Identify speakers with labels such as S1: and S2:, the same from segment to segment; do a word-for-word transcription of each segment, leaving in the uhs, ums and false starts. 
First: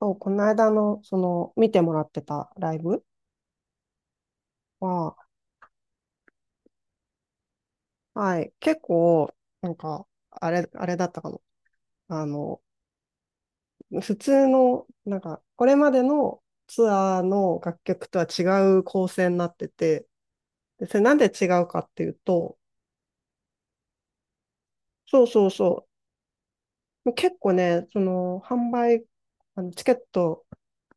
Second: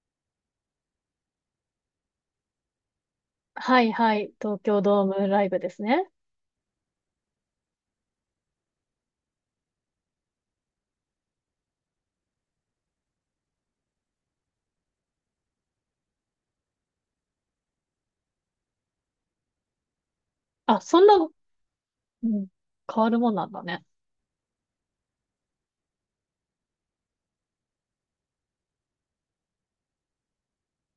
S1: そう、この間の、その、見てもらってたライブ
S2: はいはい。東京ドーム
S1: は、
S2: ライブですね。
S1: はい、結構、なんか、あれ、あれだったかも。あの、普通の、なんか、これまでのツアーの楽曲とは違う構成になってて、
S2: あ、
S1: で、そ
S2: そ
S1: れ
S2: んな、
S1: なんで違うかっていう
S2: うん、
S1: と、
S2: 変わるもんなんだね。
S1: そうそうそう、結構ね、その、販売、あのチケット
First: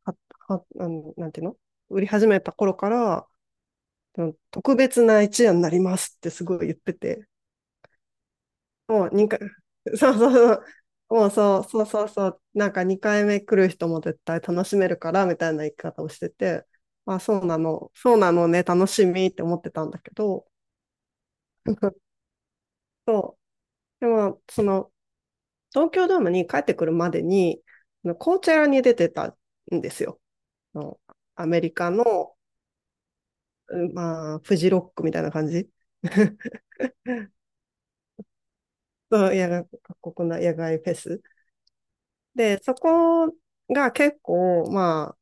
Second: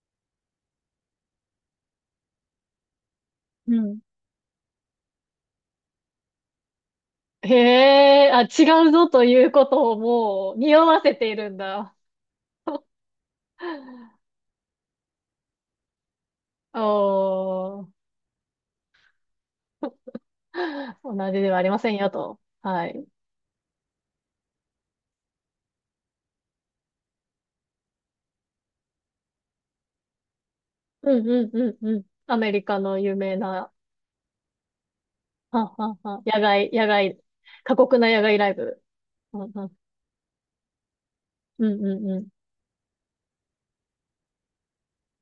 S1: は、は、あの、なんていうの、売り始めた頃から、
S2: うん。
S1: その特別な一夜になりますってすごい言ってて、
S2: へえ、あ、違うぞ
S1: もう
S2: と
S1: にかい、
S2: いうことを
S1: そうそう
S2: も
S1: そ
S2: う
S1: う、
S2: 匂わせ
S1: も
S2: て
S1: う
S2: いるん
S1: そうそう
S2: だ。
S1: そうそう、なんかにかいめ来る人も絶 対楽しめるからみたいな言い方をしてて、あ、そうな
S2: おー、
S1: の、そうなのね、楽しみって思ってたんだけど、
S2: 同じではありませんよ と。はい。
S1: そう、でも、その、東京ドームに帰ってくるまでに、あのコーチェラに出てたんですよ。あの
S2: うん
S1: ア
S2: うん
S1: メリ
S2: うん
S1: カ
S2: うん。
S1: の、
S2: アメリカの有名な、
S1: うんまあ、フジロックみたいな感
S2: はん
S1: じ。
S2: はんはん、野外、野外、過酷な野外ライブ。
S1: そう、
S2: う
S1: 野
S2: んう
S1: 外、
S2: ん
S1: 各国の野外フェス。
S2: うんうん
S1: で、そこが結構、まあ、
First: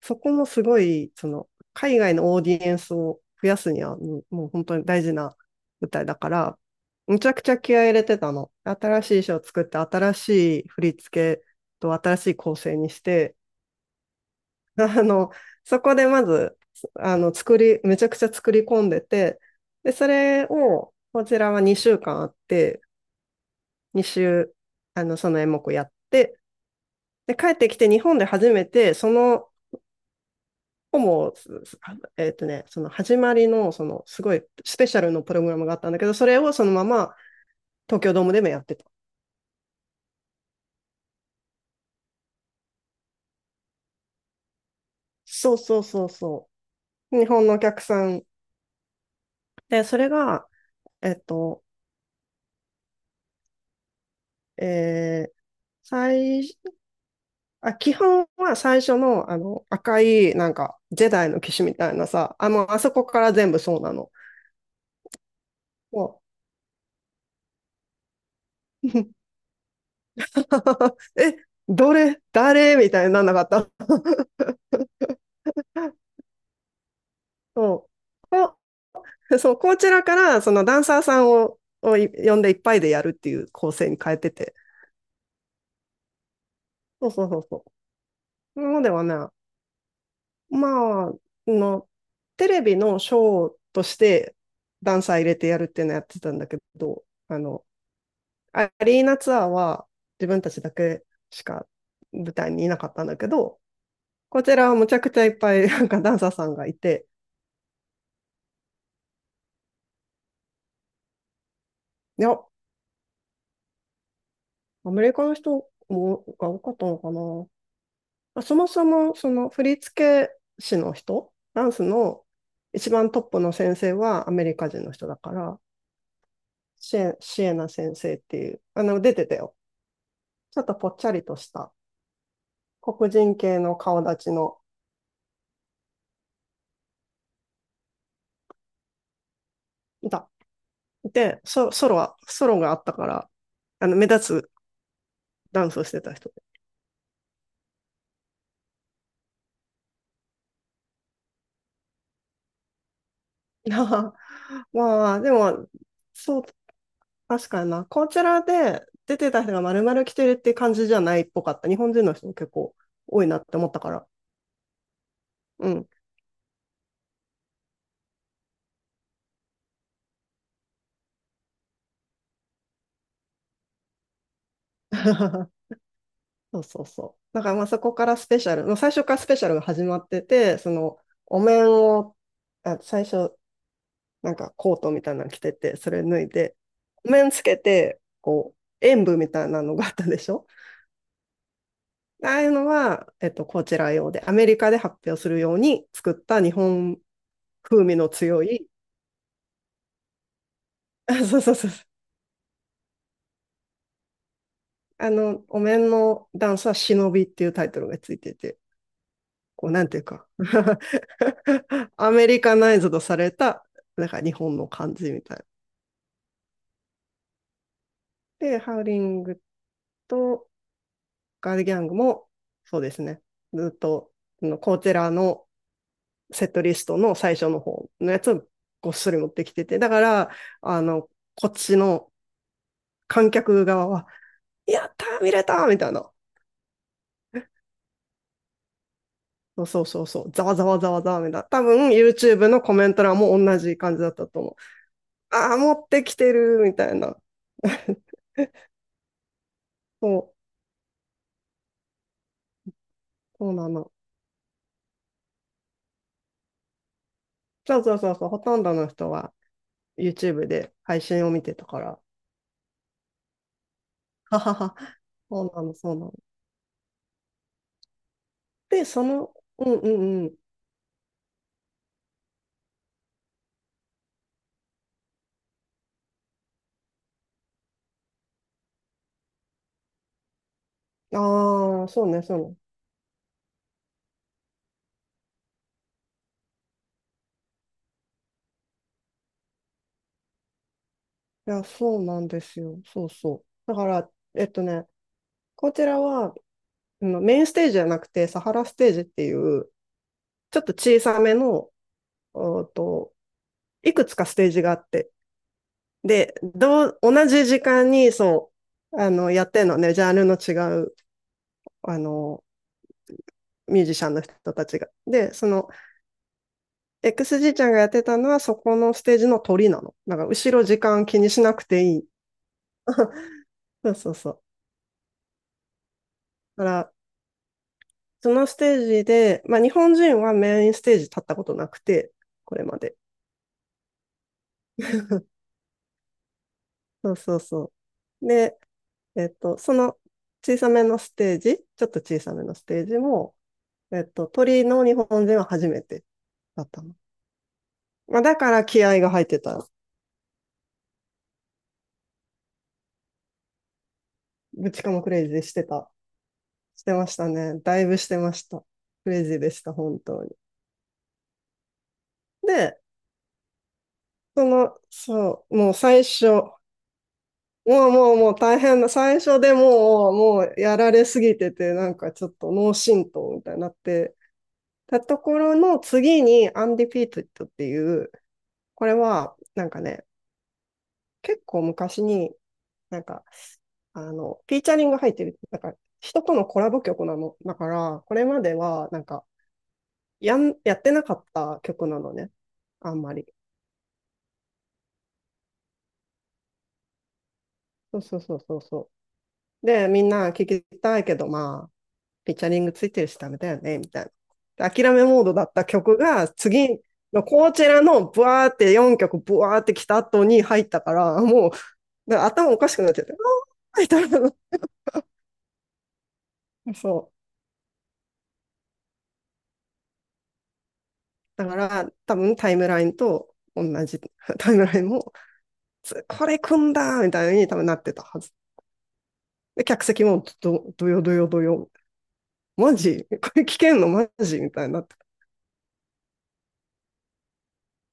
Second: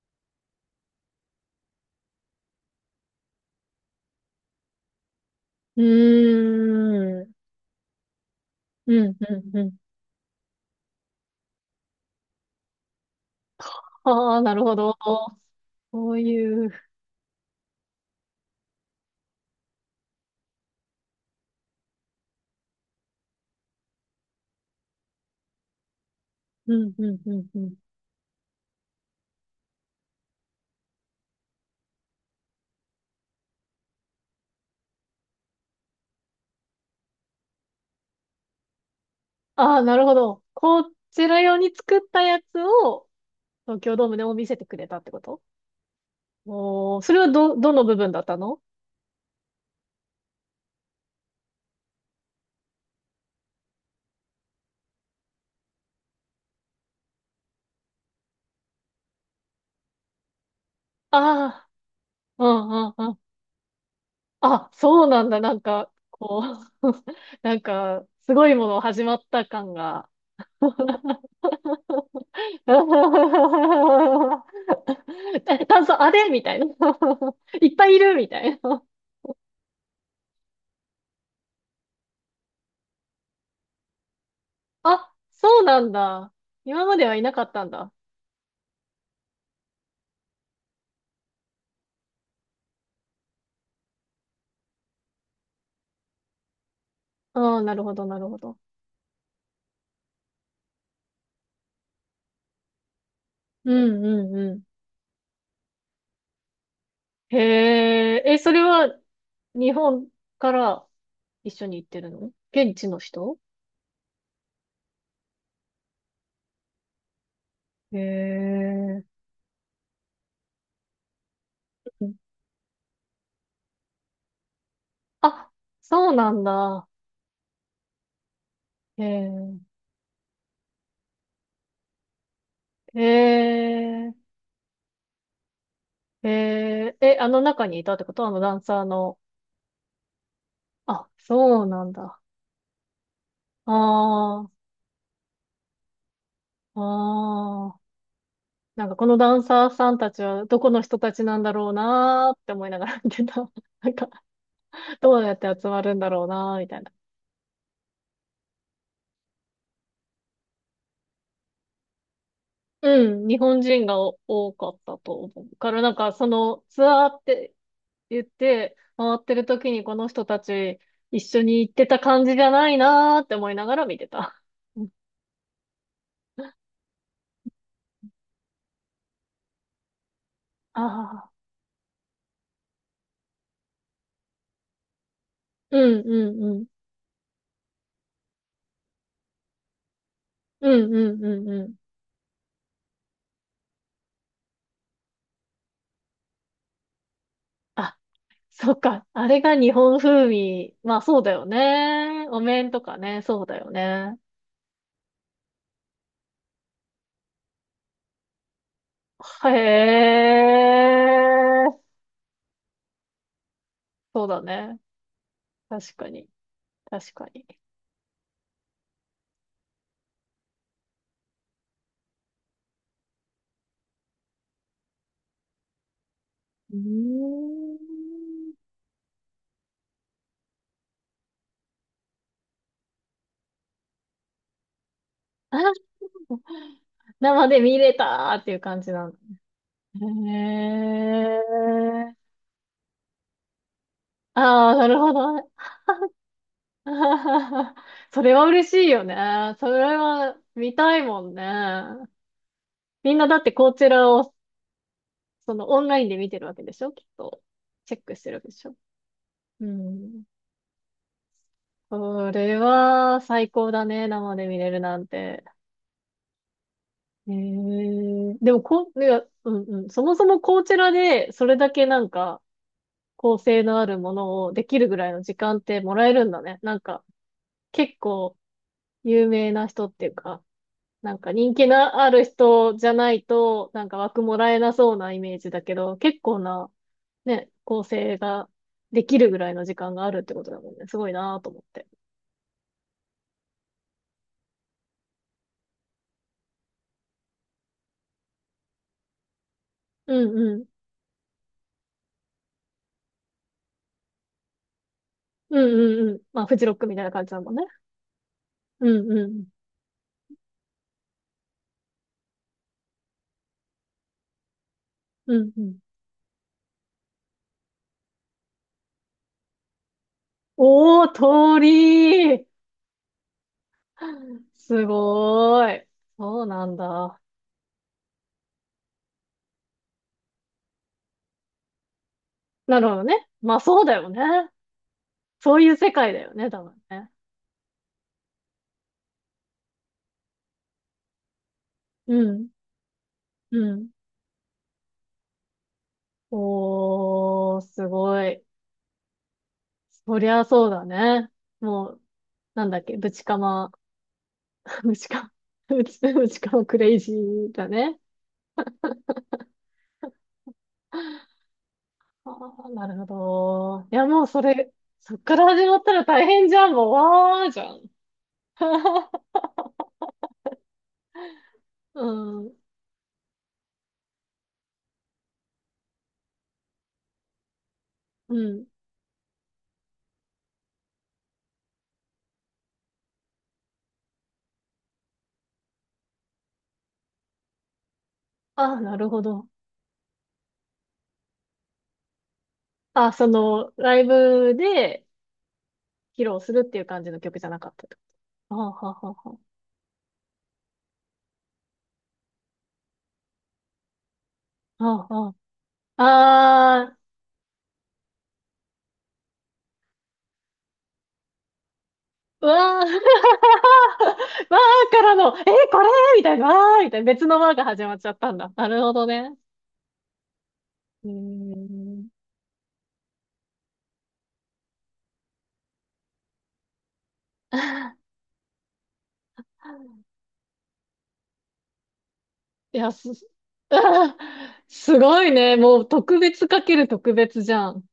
S1: そこもすごい、その、海外のオーディエンスを増やすには、もうもう本当に大事な
S2: う
S1: 舞台だから、む
S2: ん。うー
S1: ち
S2: ん。
S1: ゃくちゃ気合い入れてたの。
S2: う
S1: 新し
S2: ん
S1: い衣装
S2: うん
S1: 作
S2: う
S1: っ
S2: ん。
S1: て、新しい振り付けと新しい構成にして、
S2: ああ、なるほ ど。
S1: あの、そこで
S2: そう
S1: まず、
S2: いう、
S1: あの、作り、めちゃくちゃ作り込んでて、で、それを、こちらはにしゅうかんあって、に週、あの、その演目やって、
S2: うん、うん、う
S1: で、
S2: ん、
S1: 帰っ
S2: う
S1: て
S2: ん。
S1: きて日本で初めて、その、もう、えっとね、その始まりの、その、すごいスペシャルのプログラムがあったんだけど、それをそのまま東京ドームでもやってた。
S2: ああ、なるほど。こちら用に作ったやつを東京ドームでも見せてくれたってこと？
S1: そうそうそうそ
S2: おー、そ
S1: う。
S2: れ
S1: 日
S2: は
S1: 本の
S2: ど、
S1: お
S2: ど
S1: 客
S2: の部
S1: さ
S2: 分だ
S1: ん。
S2: ったの？
S1: で、それが、えっと、えー、最、あ、基本は最初の、あの、赤い、なんか、ジェダイの騎士
S2: あ
S1: みたいなさ、
S2: あー、う
S1: あの、もうあ
S2: んう
S1: そ
S2: ん
S1: こ
S2: うん。
S1: から全部そうなの。
S2: あ、そうなんだ。なんか、
S1: も
S2: こう、 なんか、すごいもの
S1: う、
S2: 始 まった感が。
S1: え、どれ、誰みたいになんなかった。
S2: え炭素、あ れみたいな。いっぱ
S1: そ
S2: いいるみ
S1: う。
S2: たいな。
S1: そう、こちらから、そのダンサーさんを、をい呼んでいっぱいでやるっていう構成に変えてて。
S2: あ、そうなんだ。今まで
S1: そう
S2: はい
S1: そう
S2: な
S1: そ
S2: か
S1: う
S2: った
S1: そ
S2: んだ。
S1: う。なのではね、まあ、の、テレビのショーとしてダンサー入れてやるっていうのやってたんだけど、あ
S2: うん、
S1: の、
S2: なるほど、なるほど。
S1: アリーナツアーは自分たちだけしか舞台にいなかったんだけど、
S2: うんうん
S1: こ
S2: う
S1: ち
S2: ん。
S1: らはむちゃくちゃいっぱいなんかダンサーさんがいて、
S2: へえ、え、それは日本から一緒に行ってる
S1: い
S2: の？
S1: や、
S2: 現地の人？
S1: アメリカの人もが多かったのかな。
S2: へ
S1: まあそもそ
S2: え。
S1: も、その振付師の人、ダンス
S2: うん、
S1: の一番トップの先生はアメリカ人の人だか
S2: あ、
S1: ら、
S2: そうなんだ。
S1: シエ、シエナ先生っていう、あの、
S2: へ
S1: 出てた
S2: え。
S1: よ。ちょっとぽっちゃりとした黒人
S2: へ
S1: 系の顔立ち
S2: え。
S1: の、
S2: へえ。え、あの中にいたってこと？あのダンサーの。
S1: いた。
S2: あ、
S1: いて、
S2: そう
S1: ソ、
S2: な
S1: ソ
S2: ん
S1: ロは、
S2: だ。
S1: ソロがあったから、あの、目立
S2: あ
S1: つダンスをしてた人で。
S2: あ、ああ。なんかこのダンサーさんたちはどこの人たちなんだろうなーって思いながら見てた。なんか、ど
S1: まあ、
S2: う
S1: で
S2: やって集
S1: も、
S2: まるんだろう
S1: そう、
S2: なーみたいな。
S1: 確かにな。こちらで出てた人が丸々来てるって感じじゃないっぽかった。日本人の人も結構
S2: う
S1: 多
S2: ん、
S1: いな
S2: 日
S1: って
S2: 本
S1: 思った
S2: 人
S1: か
S2: が
S1: ら。
S2: お多かったと思う
S1: う
S2: から、
S1: ん。
S2: なんかそのツアーって言って回ってる時にこの人たち一緒に行ってた感じじゃないなーって思いながら見てた。うん、
S1: そうそうそう。だからまあそこからスペシャル、もう最初からスペシャルが始まってて、その
S2: ああ、
S1: お面を、あ、最初なんかコートみたいなの着てて、
S2: う
S1: そ
S2: ん
S1: れ脱い
S2: うんう
S1: で、
S2: ん。
S1: お面つけて、こう、演舞みたいなのがあったでしょ。
S2: うんうんうんうん。
S1: ああいうのは、えっと、こちら用で、アメリカで発表するように作った日本風
S2: あ、
S1: 味の強い、
S2: そっか。あれが日本風味。まあ
S1: あ、
S2: そうだ
S1: そう
S2: よ
S1: そうそうそう。
S2: ね。お面とかね、そうだよね。
S1: あの、お面のダンスは忍びっていうタイトルがついてて、
S2: へ
S1: こう、なんていうか
S2: え、
S1: アメリカナイズドされた、なんか
S2: そう
S1: 日
S2: だ
S1: 本の
S2: ね。
S1: 感じみたい。
S2: 確かに。確かに。
S1: で、ハウリングとガールギャングも、そうですね。ずっと、コーチェラのセットリ
S2: う
S1: ストの最初の
S2: ー
S1: 方のやつを
S2: ん。
S1: ごっそり持ってきてて、だから、あの、こっちの観客側は、やったー見れたー
S2: あ、
S1: みたいな。
S2: 生で見れたーっていう感じなんだ。
S1: そうそうそうそう。ざわざ
S2: へ
S1: わざわざわみたいな。多分
S2: え。
S1: YouTube のコメント欄も同じ感じだった
S2: あ
S1: と思う。
S2: あ、なるほどね。
S1: ああ、持ってきてるみ た
S2: あ
S1: いな。
S2: ははは。 それは嬉しいよね。それ
S1: そう、
S2: は見たいもんね。みんなだっ
S1: そ
S2: て
S1: うな
S2: こち
S1: の。
S2: らをそのオンラインで見てるわけでしょきっと。
S1: そう
S2: チ
S1: そ
S2: ェ
S1: う
S2: ッ
S1: そ
S2: ク
S1: う
S2: し
S1: そう、
S2: てる
S1: ほ
S2: わけで
S1: とん
S2: しょ。
S1: どの人は
S2: うん。
S1: YouTube で配信を見てたから。
S2: それは最高だね。生
S1: は
S2: で
S1: は
S2: 見れ
S1: は。
S2: るなん
S1: そ
S2: て。
S1: うなの、そうなの。
S2: へえ。でも
S1: で、
S2: こ、い
S1: そ
S2: や、
S1: の、
S2: うん
S1: うん
S2: うん。
S1: う
S2: そもそ
S1: んうん。
S2: もこちらでそれだけなんか、構成のあるものをできるぐらいの時間ってもらえるんだね。なんか、結構有名な人っていうか、なんか人気
S1: ああ、
S2: の
S1: そ
S2: あ
S1: うね、
S2: る
S1: そうね。
S2: 人じゃないと、なんか枠もらえなそうなイメージだけど、結構な、ね、構成ができるぐらいの時間があるってことだもんね。すごいなと
S1: い
S2: 思っ
S1: や、
S2: て。
S1: そうなんですよ。そうそう。だから、えっとね、こちらは、あのメインステージじゃなくて、サハラステージっていう、
S2: うん
S1: ち
S2: う
S1: ょっ
S2: ん。
S1: と小さめの、おーと、いくつかステージがあって、
S2: うんうんうん。
S1: で、
S2: まあ、フジロッ
S1: ど
S2: クみ
S1: う、
S2: たいな感
S1: 同
S2: じだ
S1: じ
S2: もん
S1: 時
S2: ね。
S1: 間に、そ
S2: う
S1: う、あ
S2: んう
S1: の、や
S2: ん。
S1: ってんのね、ジャンルの違う、あの、ミュージシャンの人たちが。
S2: う
S1: で、そ
S2: んう
S1: の
S2: ん。
S1: エックスジー ちゃんがやってたのはそこのステージの鳥なの。だから後ろ時
S2: お
S1: 間
S2: ー、
S1: 気にしな
S2: 通
S1: くていい。
S2: り。
S1: そうそうそう。
S2: すごーい。そう
S1: だか
S2: なん
S1: ら、
S2: だ。
S1: そのステージで、まあ日本人はメインステージ立ったことなくて、これま
S2: なるほ
S1: で。
S2: どね。まあそうだよね。そういう世界だよね、多分ね。
S1: そうそうそう。で、えっと、その小さめのステージ、ちょっと小
S2: う
S1: さめ
S2: ん、
S1: のステージも、
S2: うん。
S1: えっと、鳥の日本人は初めてだったの。
S2: おー、す
S1: ま
S2: ご
S1: あだ
S2: い。
S1: から気合が入ってた。
S2: そりゃそうだね。もう、なんだっけ、ぶちかま、
S1: ぶ ちか
S2: ぶ
S1: も
S2: ち
S1: クレイ
S2: か、
S1: ジーして
S2: ぶ
S1: た、
S2: ち、ぶちかまク
S1: して
S2: レイ
S1: ま
S2: ジ
S1: した
S2: ー
S1: ね。
S2: だ
S1: だいぶ
S2: ね。
S1: してました。クレイジーでした、本当に。
S2: ああ、
S1: で、
S2: なるほど。いや、もうそ
S1: そ
S2: れ、
S1: の、
S2: そっから
S1: そう、
S2: 始
S1: もう
S2: まったら
S1: 最
S2: 大
S1: 初、
S2: 変じゃん、もう、わーじゃ
S1: も
S2: ん。
S1: うもうもう大変だ。最 初でもう、もうやられすぎてて、なん
S2: う
S1: かちょっと
S2: ん、
S1: 脳震盪みたいになって、たところの次にアンディピートっていう、
S2: うん。
S1: これはなんかね、結構昔になんか、あの、フィーチャリング入ってる、なんか人とのコラボ曲なの。だから、これまで
S2: ああ、
S1: は
S2: な
S1: なん
S2: るほ
S1: か
S2: ど。
S1: やん、やってなかった曲なのね。あん
S2: あ、
S1: ま
S2: そ
S1: り。
S2: の、ライブで披露するっていう感じの曲じゃなかった。
S1: そうそうそうそう
S2: はあはあ
S1: そ
S2: はあはあ。
S1: う。で、みんな聞きたいけど、まあ、ピッチャリングついてるしダメだよね、みたいな。で諦め
S2: は
S1: モードだった曲
S2: あ、
S1: が、次
S2: ああー、
S1: のこちらのブワーってよんきょくブワーって来た後に入ったから、もう、で
S2: う
S1: 頭おかしく
S2: わー、
S1: なっちゃって、あ
S2: わ
S1: ーみたいな。
S2: あからの、えー、これみたいな、わーみたい
S1: そ
S2: な、別
S1: う。
S2: のわあが始まっちゃったんだ。なるほどね。うー
S1: だから、
S2: ん。
S1: 多分タイムラインと同じ、タイムラインも、つこれ組んだみたいに多分なってたは ず。で、客席もど、どよどよどよ。マ
S2: いや、
S1: ジ
S2: す、
S1: これ聞けんのマ
S2: あー
S1: ジみたいになって
S2: す
S1: た。
S2: ごいね。もう特別かける特別じゃん。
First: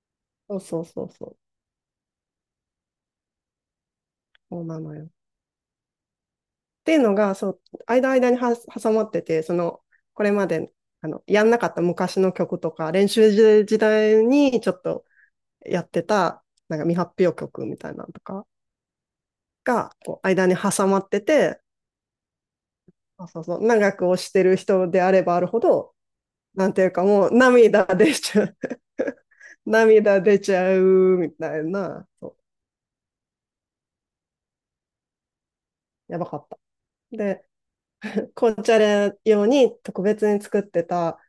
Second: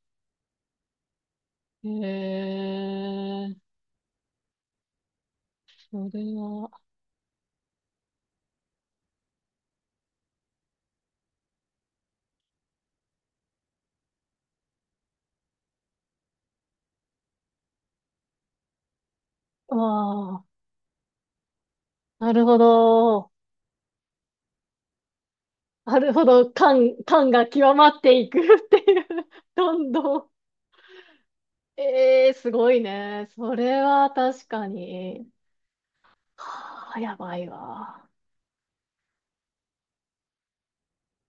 S1: そうそうそうそう。
S2: へえ、
S1: そうなのよ。
S2: それは、
S1: っていうのが、そう、間間には挟まってて、その、これまで、あの、やんなかった昔の曲とか、練習時代にちょっとやってた、なんか未発表曲みたいなのとかが、こう、
S2: あ
S1: 間に挟まってて、
S2: あ、なるほ
S1: あ
S2: ど。
S1: そうそう、長く推してる人であればあるほど、
S2: なるほど。
S1: なんていう
S2: 感、
S1: か
S2: 感
S1: もう
S2: が極
S1: 涙
S2: まっ
S1: 出
S2: てい
S1: ち
S2: く
S1: ゃう、
S2: っていう。どんど
S1: 涙
S2: ん。
S1: 出ちゃうみたいな、
S2: ええー、
S1: そ
S2: すごいね。それは確かに。
S1: うやばかった。
S2: はあ、やば
S1: で、
S2: いわ。
S1: 紅茶レ用に特別に作ってた、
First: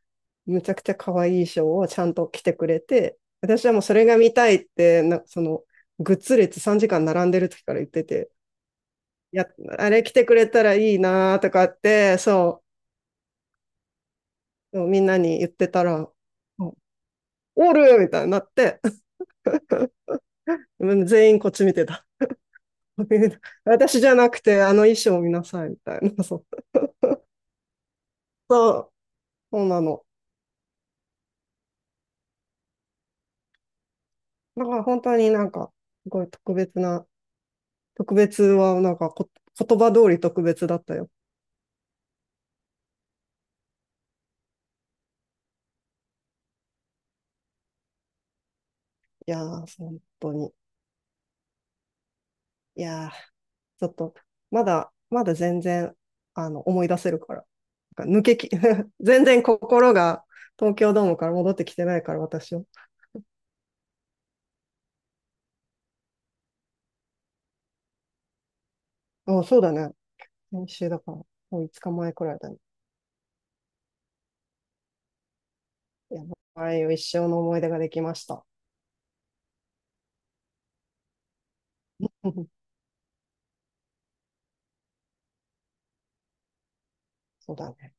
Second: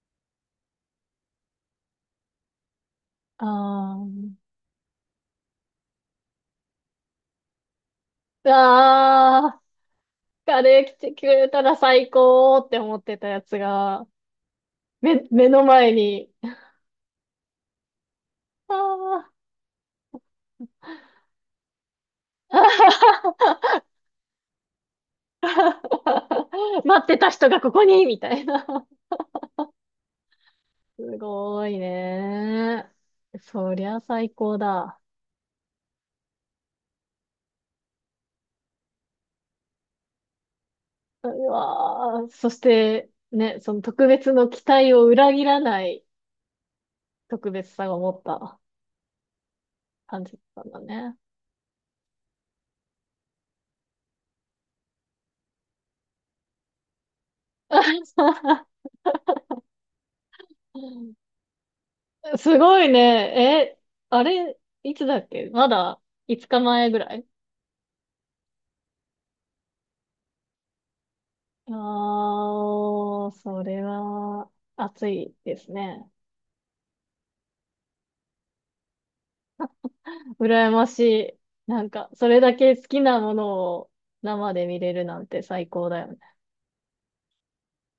S1: むちゃくちゃ可愛い衣装をちゃんと着てくれて、
S2: あ
S1: 私はもうそれが
S2: ー、
S1: 見たいって、なその、グッズ列さんじかん並んでる時から言ってて、いや、
S2: あ
S1: あれ着てく
S2: ー、
S1: れ
S2: カ
S1: たら
S2: レー来
S1: いい
S2: てく
S1: な
S2: れ
S1: と
S2: た
S1: か
S2: ら
S1: っ
S2: 最
S1: て、
S2: 高
S1: そ
S2: って思ってたやつが、
S1: う、みんな
S2: 目、
S1: に
S2: 目
S1: 言っ
S2: の
S1: てた
S2: 前
S1: ら、
S2: に、
S1: おるみたいになっ
S2: あ
S1: て、
S2: ー。
S1: 全員こっち見てた。 私じゃなくて、あの衣装を見なさい、みたいな。 そう、
S2: 待ってた人がここにみたいな。
S1: そうなの。
S2: すごいね。そりゃ最高
S1: だから
S2: だ。
S1: 本当になんか、すごい特別な特別は、なんかこ、言葉通り特別だったよ。
S2: うわー、そして、ね、その特別の期待を裏切らない特別さを持った。
S1: いやー、本
S2: 感
S1: 当
S2: じゅっ
S1: に。
S2: たんだね。
S1: いやー、ちょっと、まだ、まだ全然、あの、思い出せるから。なんか抜けき、全然心が東京ドームから戻ってきてないから、私
S2: す
S1: は。
S2: ごいね。え、あれ、いつだっけ、まだごにちまえぐらい？
S1: あ、そうだね。先週だから、もういつかまえくらい
S2: あ
S1: だ
S2: あ
S1: ね。
S2: ー、それは暑いですね。
S1: いや、ああいう一生の思い出ができました。
S2: 羨ましい。なんか、それだ け好きなものを生で見れるなんて最高だよね。
S1: そうだね。